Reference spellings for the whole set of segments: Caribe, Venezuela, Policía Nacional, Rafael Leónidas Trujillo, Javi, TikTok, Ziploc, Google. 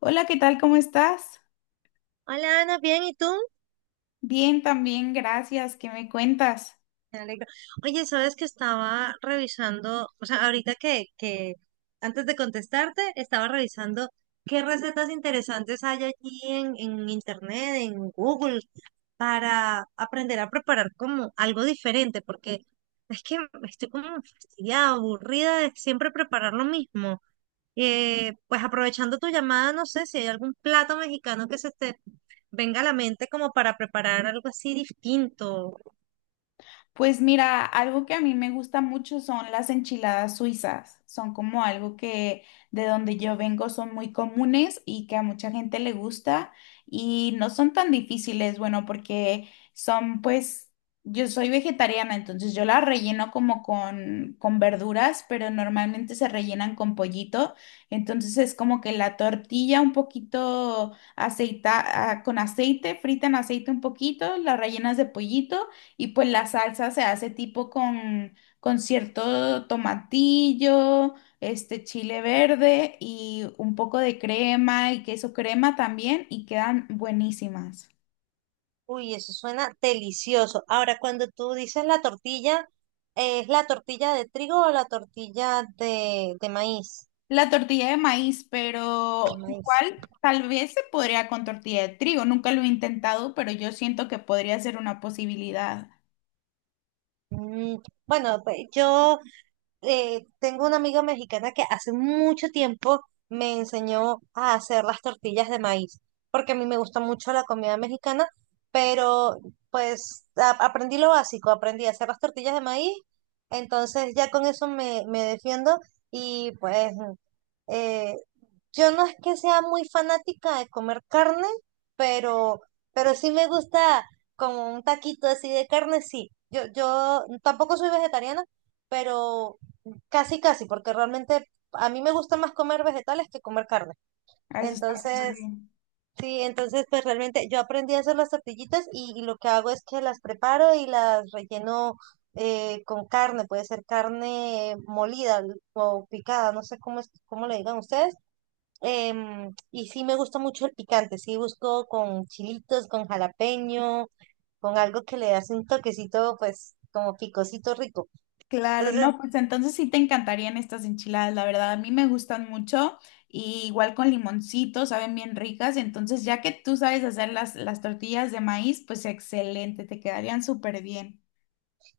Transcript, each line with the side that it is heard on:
left: Hola, ¿qué tal? ¿Cómo estás?
right: Hola Ana, bien, ¿y tú?
left: Bien, también, gracias. ¿Qué me cuentas?
right: Me alegro. Oye, sabes que estaba revisando, o sea, ahorita que antes de contestarte, estaba revisando qué recetas interesantes hay allí en internet, en Google, para aprender a preparar como algo diferente, porque es que estoy como fastidiada, aburrida de siempre preparar lo mismo. Pues aprovechando tu llamada, no sé si hay algún plato mexicano que se te venga a la mente como para preparar algo así distinto.
left: Pues mira, algo que a mí me gusta mucho son las enchiladas suizas. Son como algo que de donde yo vengo son muy comunes y que a mucha gente le gusta y no son tan difíciles, bueno, porque son pues, yo soy vegetariana, entonces yo las relleno como con verduras, pero normalmente se rellenan con pollito. Entonces es como que la tortilla un poquito aceita, ah, con aceite, frita en aceite un poquito, la rellenas de pollito. Y pues la salsa se hace tipo con cierto tomatillo, este chile verde y un poco de crema y queso crema también y quedan buenísimas.
right: Uy, eso suena delicioso. Ahora, cuando tú dices la tortilla, ¿es la tortilla de trigo o la tortilla de maíz?
left: La tortilla de maíz,
right: De
left: pero
right: maíz.
left: igual tal vez se podría con tortilla de trigo. Nunca lo he intentado, pero yo siento que podría ser una posibilidad.
right: Mm, bueno, pues yo tengo una amiga mexicana que hace mucho tiempo me enseñó a hacer las tortillas de maíz, porque a mí me gusta mucho la comida mexicana, pero pues aprendí lo básico, aprendí a hacer las tortillas de maíz, entonces ya con eso me defiendo y pues eh, yo no es que sea muy fanática de comer carne, pero, pero, sí me gusta como un taquito así de carne, sí. Yo tampoco soy vegetariana, pero casi, casi, porque realmente a mí me gusta más comer vegetales que comer carne.
left: Ah, eso está súper
right: Entonces,
left: bien.
right: sí, entonces pues realmente yo aprendí a hacer las tortillitas y lo que hago es que las preparo y las relleno, con carne, puede ser carne molida o picada, no sé cómo es, cómo le digan ustedes. Y sí me gusta mucho el picante, sí busco con chilitos, con jalapeño, con algo que le hace un toquecito, pues como picosito rico.
left: Claro,
right: Entonces,
left: no, pues entonces sí te encantarían estas enchiladas, la verdad, a mí me gustan mucho y igual con limoncito, saben bien ricas, entonces ya que tú sabes hacer las tortillas de maíz, pues excelente, te quedarían súper bien.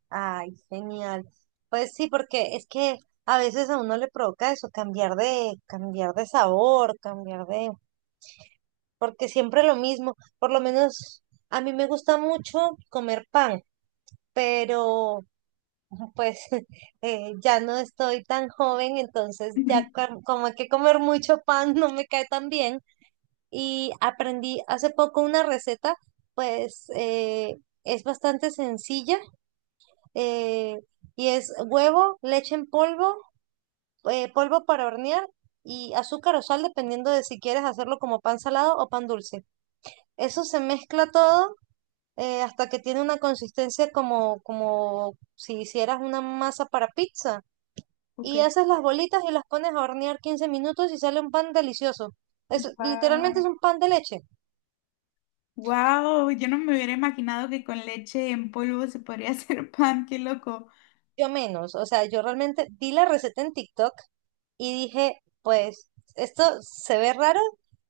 right: ay, genial. Pues sí, porque es que a veces a uno le provoca eso, cambiar de sabor, porque siempre lo mismo. Por lo menos a mí me gusta mucho comer pan, pero pues ya no estoy tan joven, entonces ya como que comer mucho pan no me cae tan bien. Y aprendí hace poco una receta, pues es bastante sencilla, eh, y es huevo, leche en polvo, polvo para hornear y azúcar o sal, dependiendo de si quieres hacerlo como pan salado o pan dulce. Eso se mezcla todo hasta que tiene una consistencia como si hicieras una masa para pizza. Y
left: Ok.
right: haces las bolitas y las pones a hornear 15 minutos y sale un pan delicioso. Es, literalmente
left: Wow.
right: es un pan de leche.
left: Wow, yo no me hubiera imaginado que con leche en polvo se podría hacer pan, qué loco.
right: Yo menos, o sea, yo realmente di la receta en TikTok y dije, pues esto se ve raro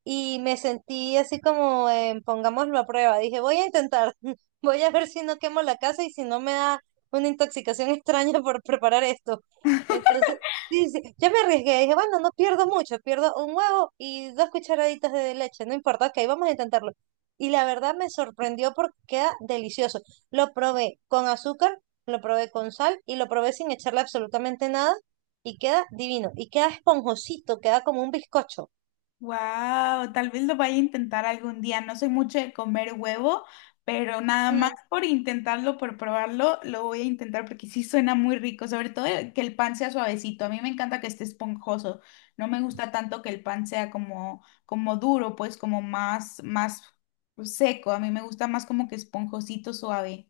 right: y me sentí así como en pongámoslo a prueba. Dije, voy a intentar, voy a ver si no quemo la casa y si no me da una intoxicación extraña por preparar esto. Entonces, sí, sí, yo me arriesgué, dije, bueno, no pierdo mucho, pierdo un huevo y 2 cucharaditas de leche, no importa, ok, vamos a intentarlo. Y la verdad me sorprendió porque queda delicioso. Lo probé con azúcar, lo probé con sal y lo probé sin echarle absolutamente nada y queda divino, y queda esponjosito, queda como un bizcocho.
left: Wow, tal vez lo vaya a intentar algún día. No soy mucho de comer huevo, pero nada más
right: Mm,
left: por intentarlo, por probarlo, lo voy a intentar porque sí suena muy rico, sobre todo que el pan sea suavecito. A mí me encanta que esté esponjoso. No me gusta tanto que el pan sea como duro, pues como más seco. A mí me gusta más como que esponjosito, suave.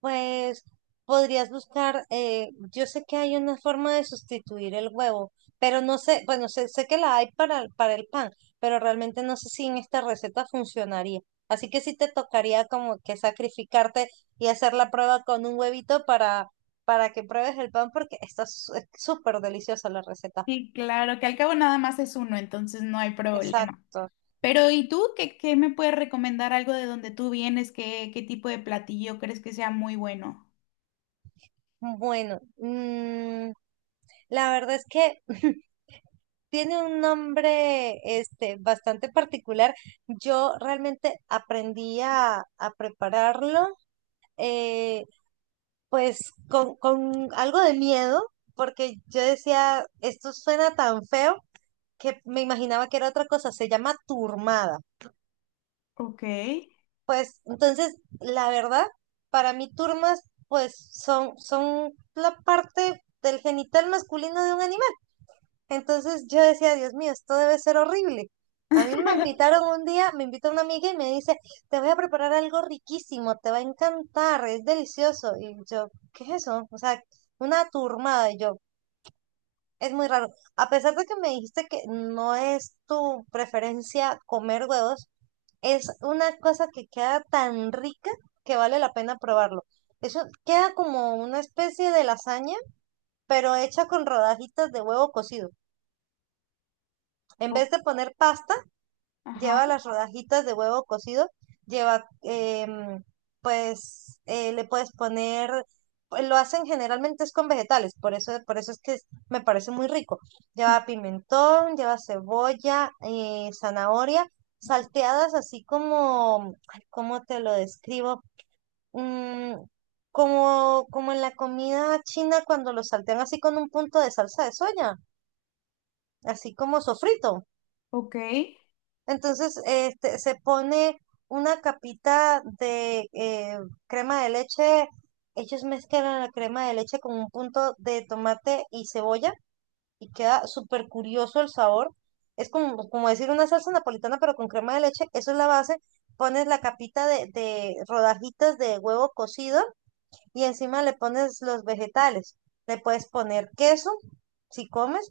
right: Pues podrías buscar, yo sé que hay una forma de sustituir el huevo, pero no sé, bueno, sé, que la hay para, para el pan, pero realmente no sé si en esta receta funcionaría. Así que sí te tocaría como que sacrificarte y hacer la prueba con un huevito para que pruebes el pan, porque está es súper deliciosa la receta.
left: Sí, claro, que al cabo nada más es uno, entonces no hay problema.
right: Exacto.
left: Pero, ¿y tú qué, qué me puedes recomendar algo de donde tú vienes? ¿Qué, qué tipo de platillo crees que sea muy bueno?
right: Bueno, la verdad es que tiene un nombre este, bastante particular. Yo realmente aprendí a prepararlo, eh, pues con algo de miedo, porque yo decía, esto suena tan feo que me imaginaba que era otra cosa, se llama turmada.
left: Ok,
right: Pues entonces, la verdad, para mí turmas, pues son la parte del genital masculino de un animal. Entonces yo decía, Dios mío, esto debe ser horrible. A mí me invitaron un día, me invita una amiga y me dice, te voy a preparar algo riquísimo, te va a encantar, es delicioso. Y yo, ¿qué es eso? O sea, una turmada. Y yo, es muy raro. A pesar de que me dijiste que no es tu preferencia comer huevos, es una cosa que queda tan rica que vale la pena probarlo. Eso queda como una especie de lasaña, pero hecha con rodajitas de huevo cocido. En
left: o-
right: vez de poner pasta,
left: ajá,
right: lleva las rodajitas de huevo cocido, lleva, pues, le puedes poner, pues, lo hacen generalmente es con vegetales, por eso, es que me parece muy rico. Lleva pimentón, lleva cebolla, zanahoria, salteadas así como, ay, ¿cómo te lo describo? Mm, como en la comida china cuando lo saltean así con un punto de salsa de soya, así como sofrito.
left: ok,
right: Entonces, este, se pone una capita de crema de leche. Ellos mezclan la crema de leche con un punto de tomate y cebolla y queda súper curioso el sabor. Es como, decir una salsa napolitana, pero con crema de leche. Eso es la base. Pones la capita de rodajitas de huevo cocido y encima le pones los vegetales. Le puedes poner queso si comes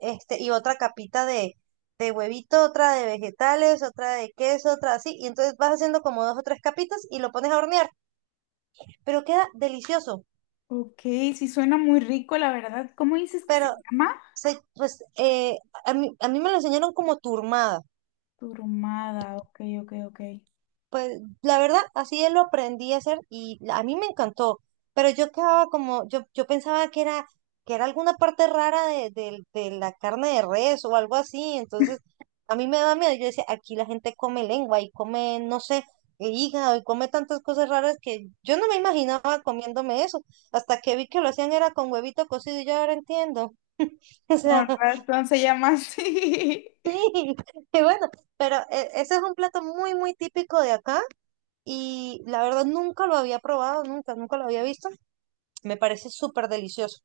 right: este, y otra capita de huevito, otra de vegetales, otra de queso, otra así, y entonces vas haciendo como dos o tres capitas y lo pones a hornear, pero queda delicioso,
left: ok, sí suena muy rico, la verdad. ¿Cómo dices que se
right: pero
left: llama?
right: se, pues a mí, me lo enseñaron como turmada.
left: Turumada, ok, ok, ok.
right: Pues la verdad, así él lo aprendí a hacer y a mí me encantó, pero yo quedaba como, yo pensaba que era alguna parte rara de, de la carne de res o algo así, entonces a mí me daba miedo, yo decía, aquí la gente come lengua y come, no sé, hígado y come tantas cosas raras que yo no me imaginaba comiéndome eso, hasta que vi que lo hacían era con huevito cocido y yo ahora entiendo. O sea,
left: Con razón se llama así.
right: sí. Y bueno, pero ese es un plato muy, muy típico de acá y la verdad nunca lo había probado, nunca, nunca lo había visto. Me parece súper delicioso.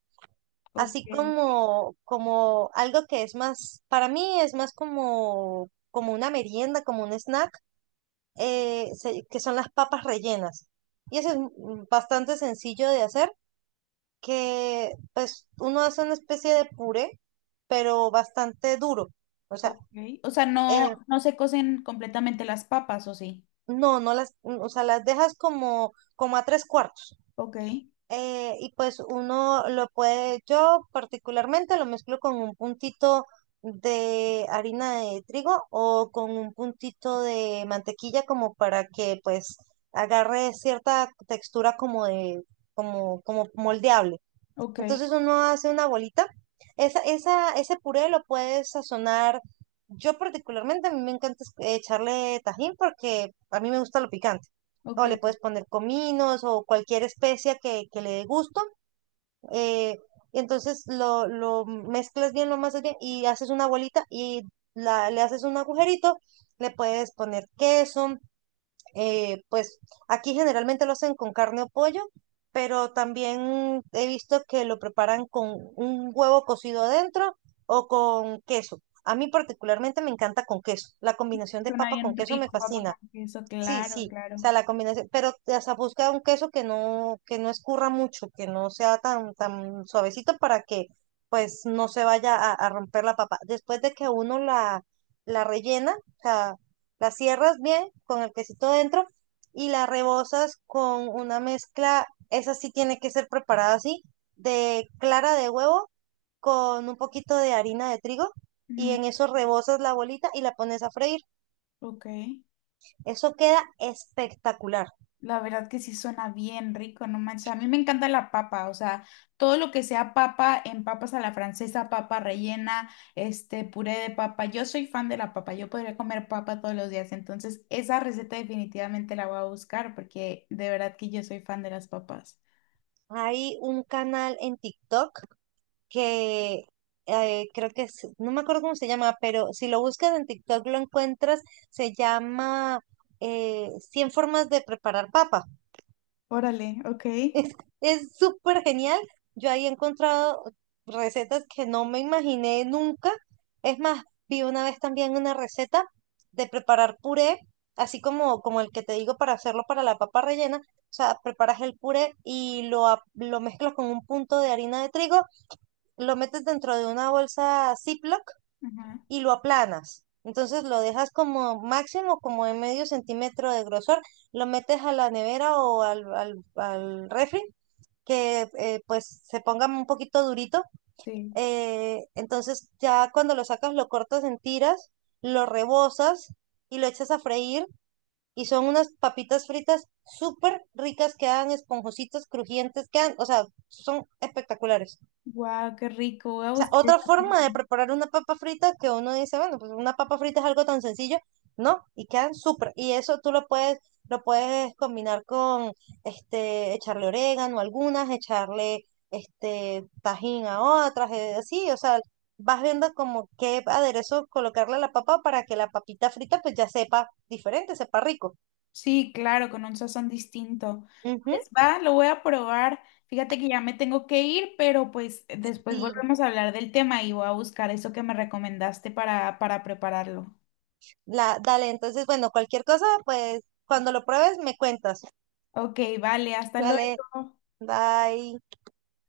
left: Ok,
right: Así como, como, algo que es más, para mí es más como una merienda, como un snack, que son las papas rellenas. Y eso es, bastante sencillo de hacer, que pues uno hace una especie de puré, pero bastante duro. O sea,
left: ok. O sea, no,
right: eh,
left: no se cocen completamente las papas, ¿o sí?
right: no, no las, o sea, las dejas como a tres cuartos.
left: Ok,
right: Y pues uno lo puede, yo particularmente lo mezclo con un puntito de harina de trigo o con un puntito de mantequilla como para que pues agarre cierta textura como de, como moldeable.
left: ok,
right: Entonces uno hace una bolita. Ese puré lo puedes sazonar. Yo particularmente, a mí me encanta echarle tajín porque a mí me gusta lo picante. O le
left: ok.
right: puedes poner cominos o cualquier especia que le dé gusto. eh, y entonces lo mezclas bien, lo amasas bien y haces una bolita y le haces un agujerito. Le puedes poner queso, pues aquí generalmente lo hacen con carne o pollo, pero también he visto que lo preparan con un huevo cocido adentro o con queso. A mí particularmente me encanta con queso. La combinación de
left: Suena
right: papa con
left: bien
right: queso me
left: rico, papa
right: fascina.
left: con queso,
right: Sí,
left: claro,
right: sí, o
left: claro.
right: sea, la combinación, pero o sea, busca un queso que no, escurra mucho, que no sea tan, tan suavecito para que pues no se vaya a romper la papa. Después de que uno la rellena, o sea, la cierras bien con el quesito dentro y la rebozas con una mezcla, esa sí tiene que ser preparada así, de clara de huevo con un poquito de harina de trigo y en eso rebozas la bolita y la pones a freír.
left: Ok,
right: Eso queda espectacular.
left: la verdad que sí suena bien rico, no manches. A mí me encanta la papa, o sea, todo lo que sea papa, en papas a la francesa, papa rellena, este puré de papa. Yo soy fan de la papa, yo podría comer papa todos los días, entonces esa receta definitivamente la voy a buscar porque de verdad que yo soy fan de las papas.
right: Hay un canal en TikTok que creo que es, no me acuerdo cómo se llama, pero si lo buscas en TikTok lo encuentras, se llama 100 formas de preparar papas.
left: Órale, ok.
right: Es, es súper genial. Yo ahí he encontrado recetas que no me imaginé nunca. Es más, vi una vez también una receta de preparar puré, así como, el que te digo para hacerlo para la papa rellena. O sea, preparas el puré y lo mezclas con un punto de harina de trigo, lo metes dentro de una bolsa Ziploc
left: Ajá,
right: y lo aplanas. Entonces lo dejas como máximo, como en medio centímetro de grosor, lo metes a la nevera o al refri que pues se ponga un poquito durito.
left: sí.
right: Entonces ya cuando lo sacas lo cortas en tiras, lo rebozas y lo echas a freír y son unas papitas fritas súper ricas, quedan esponjositas, crujientes, quedan, o sea, son espectaculares.
left: Wow, qué rico. Voy a
right: Sea,
left: buscar
right: otra
left: esa
right: forma de
left: página.
right: preparar una papa frita que uno dice, bueno, pues una papa frita es algo tan sencillo, ¿no? Y quedan súper. Y eso tú lo puedes, combinar con, este, echarle orégano a algunas, echarle, este, tajín a otras, así, o sea, vas viendo como qué aderezo colocarle a la papa para que la papita frita pues ya sepa diferente, sepa rico.
left: Sí, claro, con un sazón distinto.
right: Ujú,
left: Pues va, lo voy a probar. Fíjate que ya me tengo que ir, pero pues después
right: sí,
left: volvemos a hablar del tema y voy a buscar eso que me recomendaste para prepararlo.
right: dale, entonces, bueno, cualquier cosa, pues cuando lo pruebes me cuentas.
left: Ok, vale, hasta luego.
right: Dale, bye.